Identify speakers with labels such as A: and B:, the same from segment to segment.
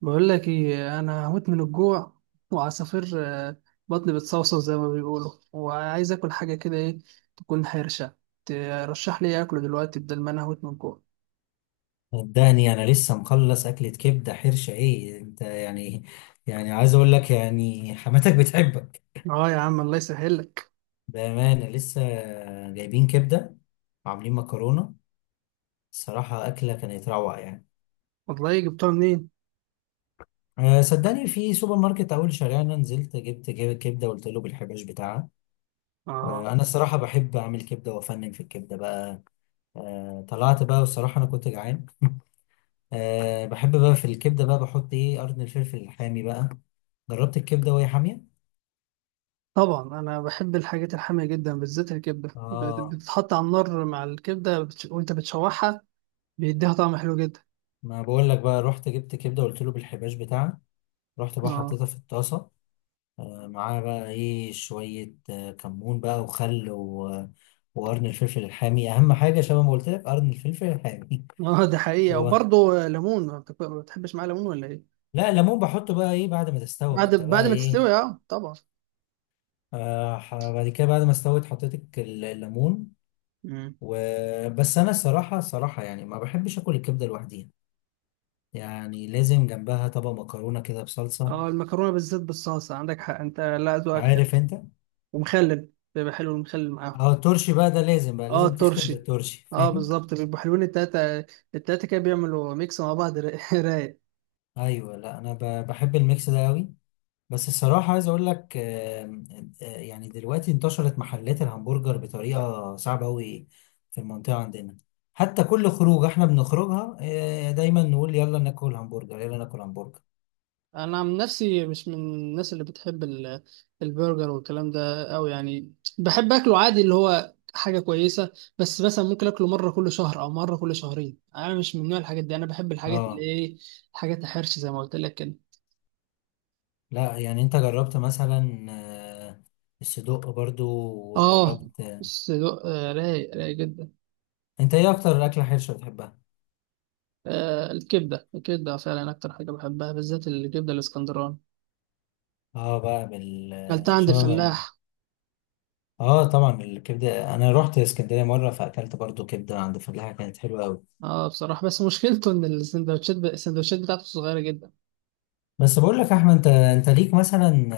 A: بقول لك ايه، انا هموت من الجوع وعصافير، بطني بتصوصو زي ما بيقولوا، وعايز اكل حاجه كده، ايه تكون حرشه؟ ترشح لي إيه اكله دلوقتي، بدل ما انا هموت من الجوع؟
B: صدقني، انا لسه مخلص اكلة كبدة حرشة، ايه انت يعني. يعني عايز اقول لك يعني حماتك بتحبك.
A: اه يا عم، الله يسهل لك.
B: بامانة لسه جايبين كبدة وعاملين مكرونة. الصراحة اكلة كانت روعة يعني.
A: والله جبتها منين؟
B: أه، صدقني في سوبر ماركت اول شارعنا، نزلت جبت كبدة وقلت له بالحباش بتاعها.
A: اه
B: أه، انا الصراحة بحب اعمل كبدة وافنن في الكبدة بقى. أه، طلعت بقى، والصراحة انا كنت جعان أه، بحب بقى في الكبدة بقى بحط ايه قرن الفلفل الحامي بقى. جربت الكبدة وهي حامية.
A: طبعا، انا بحب الحاجات الحاميه جدا، بالذات الكبده،
B: اه،
A: بتتحط على النار مع الكبده وانت بتشوحها، بيديها طعم حلو جدا.
B: ما بقول لك، بقى رحت جبت كبده قلت له بالحباش بتاعها. رحت بقى
A: اه،
B: حطيتها في الطاسه. آه، معاها بقى ايه شويه كمون بقى وخل وقرن الفلفل الحامي اهم حاجه، شبه ما قلت لك قرن الفلفل الحامي.
A: اه. ده حقيقه،
B: و...
A: وبرضه ليمون، ما بتحبش معاه ليمون ولا ايه؟
B: لا، ليمون بحطه بقى ايه بعد ما تستوي ما
A: بعد
B: انت
A: بعد
B: بقى
A: ما
B: ايه.
A: تستوي، اه طبعا.
B: بعد كده بعد ما استوت حطيت الليمون.
A: مم.
B: وبس، انا الصراحه يعني ما بحبش اكل الكبده لوحديها. يعني لازم جنبها طبق مكرونه كده بصلصه.
A: اه، المكرونه بالذات بالصلصه، عندك حق انت، لا ذوقك حلو.
B: عارف انت.
A: ومخلل، بيبقى حلو المخلل معاهم.
B: اه، الترشي بقى ده لازم، بقى
A: اه،
B: لازم تختم
A: الترشي.
B: بالترشي،
A: اه
B: فاهم؟
A: بالظبط، بيبقوا حلوين التلاته. التلاته كده بيعملوا ميكس مع بعض، رايق.
B: ايوه، لا انا بحب الميكس ده قوي. بس الصراحه عايز اقول لك يعني دلوقتي انتشرت محلات الهمبرجر بطريقه صعبه قوي في المنطقه عندنا. حتى كل خروج احنا بنخرجها، دايما نقول يلا ناكل همبرجر يلا ناكل همبرجر.
A: انا عن نفسي مش من الناس اللي بتحب البرجر والكلام ده، او يعني بحب اكله عادي اللي هو حاجه كويسه، بس مثلا ممكن اكله مره كل شهر او مره كل شهرين، انا مش من نوع الحاجات دي، انا بحب الحاجات اللي
B: اه
A: ايه، الحاجات الحرش زي ما قلت لك كده.
B: لا، يعني انت جربت مثلا الصدق برضو،
A: اه
B: وجربت.
A: الصدق، رايق رايق جدا.
B: انت ايه اكتر اكله حرشه بتحبها؟
A: آه، الكبدة الكبدة فعلا أكتر حاجة بحبها، بالذات الكبدة الإسكندراني،
B: اه، بقى
A: أكلتها عند
B: بالشمام.
A: الفلاح.
B: اه طبعا، الكبده انا رحت اسكندريه مره فاكلت برضو كبده عند فلاحه كانت حلوه قوي.
A: اه بصراحة، بس مشكلته إن السندوتشات، السندوتشات بتاعته صغيرة جدا.
B: بس بقول لك يا احمد، انت ليك مثلا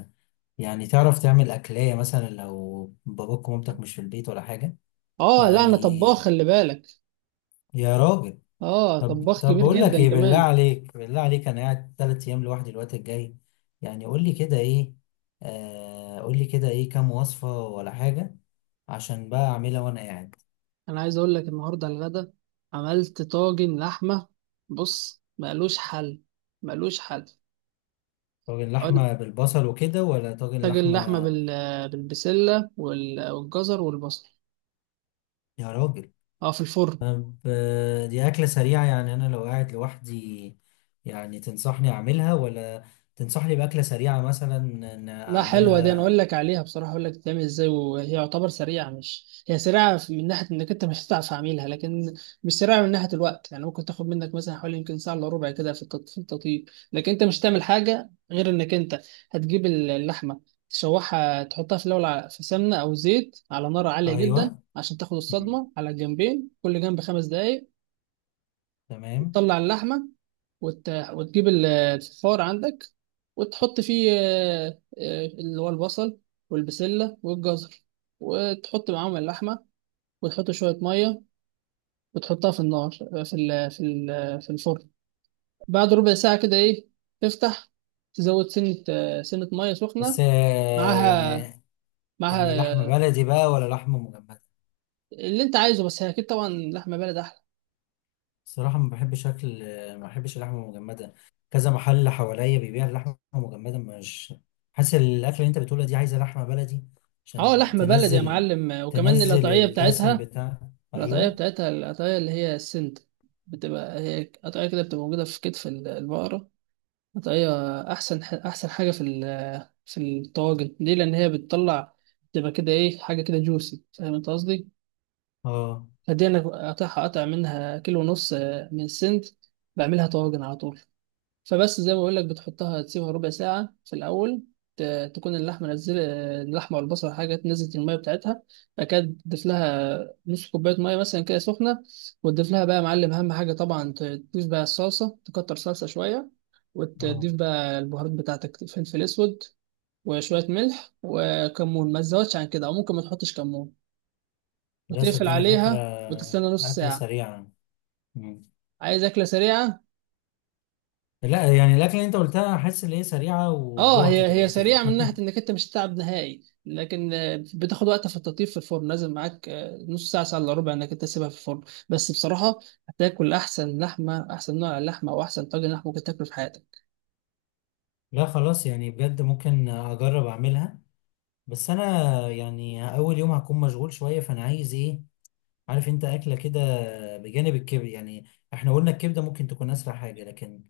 B: آه، يعني تعرف تعمل اكليه مثلا لو باباك ومامتك مش في البيت ولا حاجه؟
A: اه لا، أنا
B: يعني،
A: طباخ، خلي بالك.
B: يا راجل،
A: اه
B: طب
A: طباخ
B: طب
A: كبير
B: بقول لك
A: جدا
B: ايه، بالله
A: كمان.
B: عليك بالله عليك، انا قاعد 3 ايام لوحدي الوقت الجاي. يعني قول لي كده ايه، آه قول لي كده ايه كام وصفه ولا حاجه، عشان بقى اعملها وانا قاعد.
A: أنا عايز أقول لك، النهاردة على الغدا عملت طاجن لحمة، بص مالوش حل. مالوش حل.
B: طاجن
A: عملت
B: لحمه بالبصل وكده ولا طاجن
A: طاجن لحمة
B: لحمه؟
A: بالبسلة والجزر والبصل،
B: يا راجل.
A: اه، في الفرن.
B: طب، دي أكلة سريعة؟ يعني أنا لو قاعد لوحدي، يعني تنصحني أعملها ولا تنصحني بأكلة سريعة مثلا إن
A: لا، حلوة دي، انا
B: أعملها؟
A: اقول لك عليها بصراحة، اقول لك بتتعمل ازاي، وهي يعتبر سريعة، مش هي سريعة من ناحية انك انت مش هتعرف اعملها، لكن مش سريعة من ناحية الوقت، يعني ممكن تاخد منك مثلا حوالي يمكن ساعة الا ربع كده في في التطيب، لكن انت مش هتعمل حاجة غير انك انت هتجيب اللحمة، تشوحها، تحطها في الاول في سمنة او زيت على نار عالية جدا،
B: أيوة.
A: عشان تاخد
B: مم.
A: الصدمة على الجنبين، كل جنب خمس دقايق.
B: تمام.
A: تطلع اللحمة، وتجيب الفخار عندك، وتحط فيه اللي هو البصل والبسلة والجزر، وتحط معاهم اللحمة، وتحط شوية مية، وتحطها في النار، في الفرن. بعد ربع ساعة كده إيه، تفتح، تزود سنة مية سخنة
B: بس يعني،
A: معاها. معاها،
B: يعني لحمة بلدي بقى ولا لحمة مجمدة؟
A: اللي أنت عايزه، بس هي أكيد طبعا لحمة بلد أحلى.
B: صراحة، ما بحبش أكل، ما بحبش اللحمة المجمدة. كذا محل حواليا بيبيع اللحمة المجمدة، مش حاسس الأكلة اللي أنت بتقولها دي عايزة لحمة بلدي
A: أه،
B: عشان
A: لحمة بلد يا
B: تنزل،
A: معلم، وكمان
B: تنزل
A: القطعية
B: الدسم
A: بتاعتها.
B: بتاع.
A: القطعية
B: أيوة.
A: بتاعتها، القطعية اللي هي السنت، بتبقى هي قطعية كده، بتبقى موجودة في كتف البقرة. قطعية أحسن، أحسن حاجة في في الطواجن، ليه؟ لأن هي بتطلع تبقى كده إيه، حاجة كده جوسي، فاهم أنت قصدي؟
B: اه.
A: فدي أنا قاطعها قطع منها كيلو ونص، من السنت، بعملها طواجن على طول. فبس زي ما بقول لك، بتحطها، تسيبها ربع ساعة في الأول، تكون اللحمة نزل، اللحمة والبصل حاجة، نزلت المية بتاعتها. بعد كده تضيف لها نص كوباية مية مثلا كده سخنة، وتضيف لها بقى يا معلم، أهم حاجة طبعا، تضيف بقى الصلصة، تكتر صلصة شوية،
B: اه،
A: وتضيف بقى البهارات بتاعتك، فلفل أسود وشوية ملح وكمون، ما تزودش عن كده، أو ممكن ما تحطش كمون،
B: لا
A: وتقفل
B: صدقني فكرة.
A: عليها وتستنى نص
B: أكلة
A: ساعة.
B: سريعة. مم.
A: عايز أكلة سريعة.
B: لا يعني الأكلة اللي أنت قلتها أحس إن هي سريعة،
A: اه،
B: وجوعت
A: هي
B: دلوقتي
A: سريعه من ناحيه
B: يعني.
A: انك انت مش هتتعب نهائي، لكن بتاخد وقت في التطيب، في الفرن لازم معاك نص ساعه، ساعه الا ربع، انك انت تسيبها في الفرن. بس بصراحه، هتاكل احسن لحمه، احسن نوع لحمه، او احسن طاجن لحمه ممكن تاكله في حياتك.
B: لا خلاص، يعني بجد ممكن أجرب أعملها. بس أنا يعني أول يوم هكون مشغول شوية، فأنا عايز إيه، عارف أنت، أكلة كده بجانب الكبد يعني. إحنا قلنا الكبدة ممكن تكون أسرع حاجة، لكن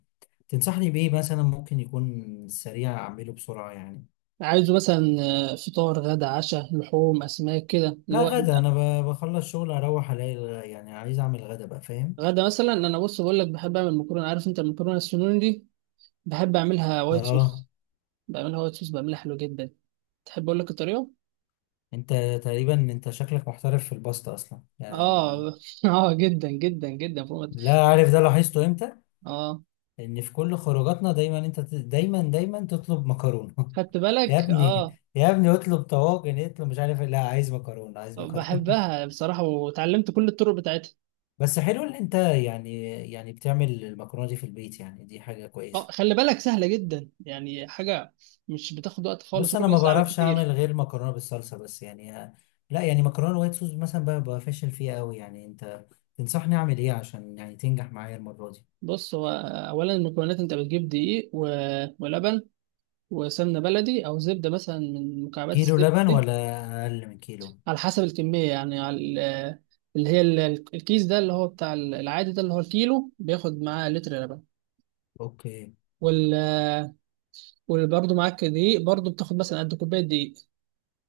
B: تنصحني بإيه مثلا ممكن يكون سريع أعمله بسرعة يعني؟
A: عايزه مثلا فطار، غدا، عشاء، لحوم، اسماك كده اللي
B: لا،
A: هو انت.
B: غدا أنا بخلص شغل أروح ألاقي يعني عايز أعمل غدا بقى، فاهم؟
A: غدا مثلا، انا بص بقول لك بحب اعمل مكرونه، عارف انت المكرونه السنون دي، بحب اعملها وايت
B: آه.
A: صوص. بعملها وايت صوص، بعملها حلو جدا. تحب اقول لك الطريقه؟
B: انت تقريبا، انت شكلك محترف في الباستا اصلا يعني.
A: اه. اه، جدا جدا جدا، فوق ما-
B: لا عارف ده لاحظته امتى،
A: اه.
B: ان في كل خروجاتنا دايما انت دايما دايما تطلب مكرونه
A: خدت
B: يا
A: بالك؟
B: ابني،
A: اه.
B: يا ابني اطلب طواجن، اطلب مش عارف إيه. لا، عايز مكرونه عايز مكرونه
A: بحبها بصراحة، وتعلمت كل الطرق بتاعتها.
B: بس حلو ان انت يعني، يعني بتعمل المكرونه دي في البيت، يعني دي حاجه
A: اه
B: كويسه.
A: خلي بالك، سهلة جدا، يعني حاجة مش بتاخد وقت خالص،
B: بص، انا
A: ربع
B: ما
A: ساعة
B: بعرفش
A: بالكتير.
B: اعمل غير مكرونه بالصلصه، بس يعني لا يعني مكرونه وايت صوص مثلا بقى فاشل فيها قوي، يعني انت تنصحني اعمل ايه عشان يعني تنجح معايا المره دي؟
A: بص هو، أولا المكونات، أنت بتجيب دقيق ولبن وسمنة بلدي، أو زبدة مثلا من مكعبات
B: كيلو
A: الزبدة
B: لبن
A: دي.
B: ولا اقل من كيلو؟
A: على حسب الكمية، يعني اللي هي الكيس ده، اللي هو بتاع العادي ده، اللي هو الكيلو، بياخد معاه لتر لبن
B: اوكي.
A: وال وبرضه معاك دقيق، برضه بتاخد مثلا قد كوباية دقيق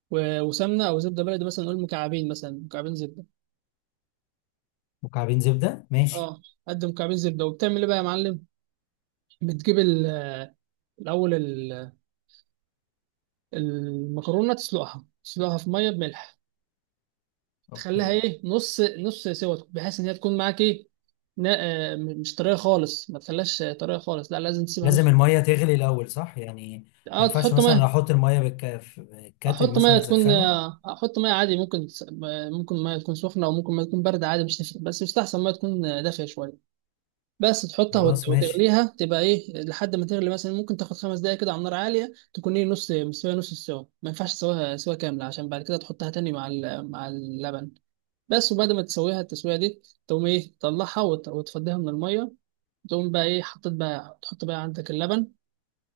A: وسمنه او زبده بلدي، مثلا نقول مكعبين، مثلا مكعبين زبده.
B: مكعبين زبده ماشي.
A: اه، قد مكعبين زبده. وبتعمل ايه بقى يا معلم؟ بتجيب الاول ال- المكرونه، تسلقها في ميه بملح، تخليها
B: اوكي.
A: ايه، نص نص سوا، بحيث ان هي تكون معاك ايه، نا- مش طريه خالص، ما تخليهاش طريه خالص، لا لازم تسيبها
B: لازم
A: نص.
B: الميه تغلي الاول صح يعني؟ ما
A: اه،
B: ينفعش
A: تحط
B: مثلا
A: ميه،
B: احط الميه في الكاتل
A: احط ميه
B: مثلا
A: تكون
B: اسخنه؟
A: احط ميه عادي، ممكن ممكن ميه تكون سخنه، او ممكن ميه تكون بارده، عادي مش تفرق، بس يستحسن ميه تكون دافيه شويه. بس تحطها
B: خلاص ماشي.
A: وتغليها، تبقى ايه، لحد ما تغلي، مثلا ممكن تاخد خمس دقايق كده على نار عاليه، تكون ايه، نص مستويه، نص السوا، ما ينفعش تسويها سوا كامله، عشان بعد كده تحطها تاني مع مع اللبن. بس، وبعد ما تسويها التسويه دي، تقوم ايه، تطلعها وتفضيها من الميه. تقوم بقى ايه، حطيت بقى، تحط بقى عندك اللبن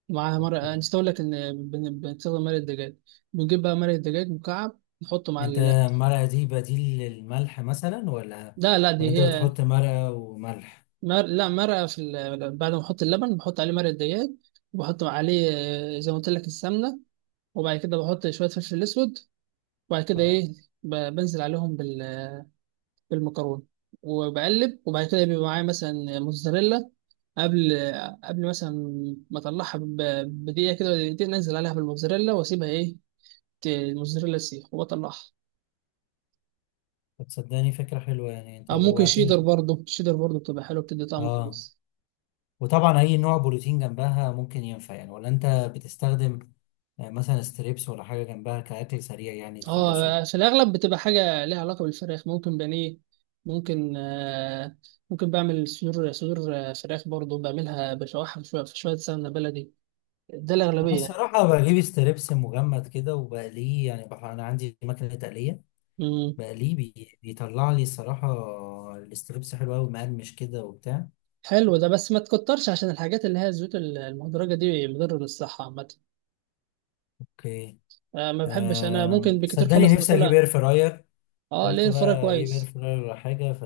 A: ومعاها مرق،
B: اوكي.
A: نسيت اقول لك ان بنستخدم مرق الدجاج. بنجيب بقى مرق الدجاج مكعب، نحطه مع
B: انت المرقه دي بديل للملح مثلا، ولا
A: لا لا،
B: ولا
A: دي
B: انت
A: هي
B: بتحط مرقه وملح؟
A: لا، مرقة في بعد ما احط اللبن بحط عليه مرقة دجاج، وبحط عليه زي ما قلت لك السمنة، وبعد كده بحط شوية فلفل اسود، وبعد كده
B: اه.
A: ايه، بنزل عليهم بالمكرونة، وبقلب. وبعد كده بيبقى معايا مثلا موتزاريلا، قبل، قبل مثلا ما اطلعها بدقيقة كده ولا دقيقتين، انزل عليها بالموتزاريلا واسيبها ايه، الموتزاريلا تسيح وبطلعها.
B: تصدقني فكره حلوه، يعني انت
A: او ممكن شيدر
B: جوعتني.
A: برضه، شيدر برضه بتبقى حلوة، بتدي طعم
B: اه.
A: كويس.
B: وطبعا اي نوع بروتين جنبها ممكن ينفع يعني، ولا انت بتستخدم يعني مثلا ستريبس ولا حاجة جنبها كأكل سريع يعني يتخلصوا؟
A: اه، في الاغلب بتبقى حاجه ليها علاقه بالفراخ، ممكن بانيه، ممكن آه ممكن بعمل صدور، فراخ برضو، بعملها بشوحها شويه في شويه سمنه بلدي، ده
B: أنا
A: الاغلبيه.
B: الصراحة بجيب ستريبس مجمد كده وبقليه، يعني أنا عندي مكنة تقلية،
A: امم.
B: بقليه بيطلع لي الصراحة الستريبس حلو أوي مقرمش كده وبتاع.
A: حلو ده، بس ما تكترش، عشان الحاجات اللي هي الزيوت المهدرجه دي مضره للصحه عامه.
B: أوكي.
A: ما بحبش انا، ممكن بكتير
B: صدقني
A: خالص
B: نفسي أجيب
A: باكلها.
B: إير فراير،
A: اه ليه،
B: قلت
A: الفراخ
B: بقى أجيب إير
A: كويس.
B: فراير ولا حاجة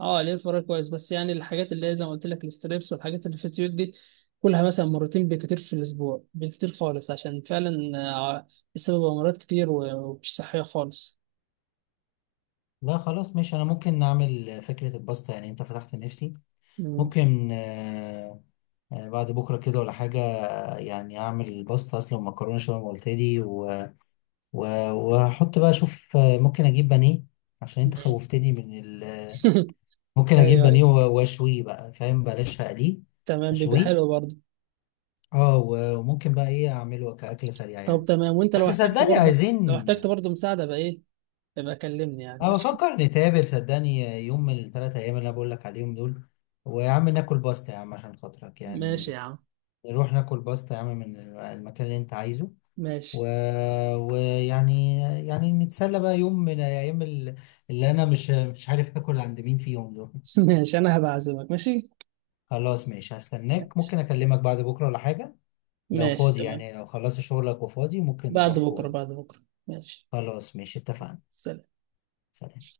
A: اه ليه، فراي كويس، بس يعني الحاجات اللي هي زي ما قلت لك الستريبس والحاجات اللي في الزيوت دي، كلها مثلا مرتين بالكتير في الاسبوع، بالكتير خالص، عشان فعلا آه، السبب امراض كتير، ومش صحيه خالص.
B: لا خلاص ماشي، أنا ممكن نعمل فكرة الباستا، يعني أنت فتحت نفسي.
A: مم.
B: ممكن بعد بكرة كده ولا حاجة، يعني أعمل باستا أصلا مكرونة شبه ما قلت لي و- واحط بقى اشوف، ممكن اجيب بانيه، عشان انت
A: مم.
B: خوفتني من ممكن اجيب
A: ايوه،
B: بانيه
A: ايوه.
B: واشويه بقى، فاهم؟ بلاش اقليه.
A: تمام، بيبقى
B: اشويه.
A: حلو برضه.
B: اه وممكن بقى ايه اعمله كاكل سريع
A: طب
B: يعني؟
A: تمام، وانت لو
B: بس
A: احتجت
B: صدقني
A: برضه، لو
B: عايزين.
A: احتجت برضه مساعده بقى ايه، يبقى كلمني، يعني
B: اه،
A: ماشي.
B: بفكر نتقابل صدقني يوم من الثلاث ايام اللي انا بقول لك عليهم دول، ويا عم ناكل باستا يا عم عشان خاطرك
A: ماشي
B: يعني،
A: يا عم.
B: نروح ناكل باستا يا عم من المكان اللي انت عايزه،
A: ماشي.
B: و... ويعني نتسلى بقى يوم من ايام اللي انا مش عارف اكل عند مين فيهم دول.
A: ماشي، انا هبعزمك، ماشي.
B: خلاص ماشي هستناك،
A: ماشي.
B: ممكن اكلمك بعد بكره ولا حاجه. لو
A: ماشي،
B: فاضي،
A: تمام.
B: يعني لو خلصت شغلك وفاضي، ممكن
A: بعد
B: نروح
A: بكره، بعد بكره. ماشي.
B: خلاص ماشي اتفقنا.
A: سلام.
B: سلام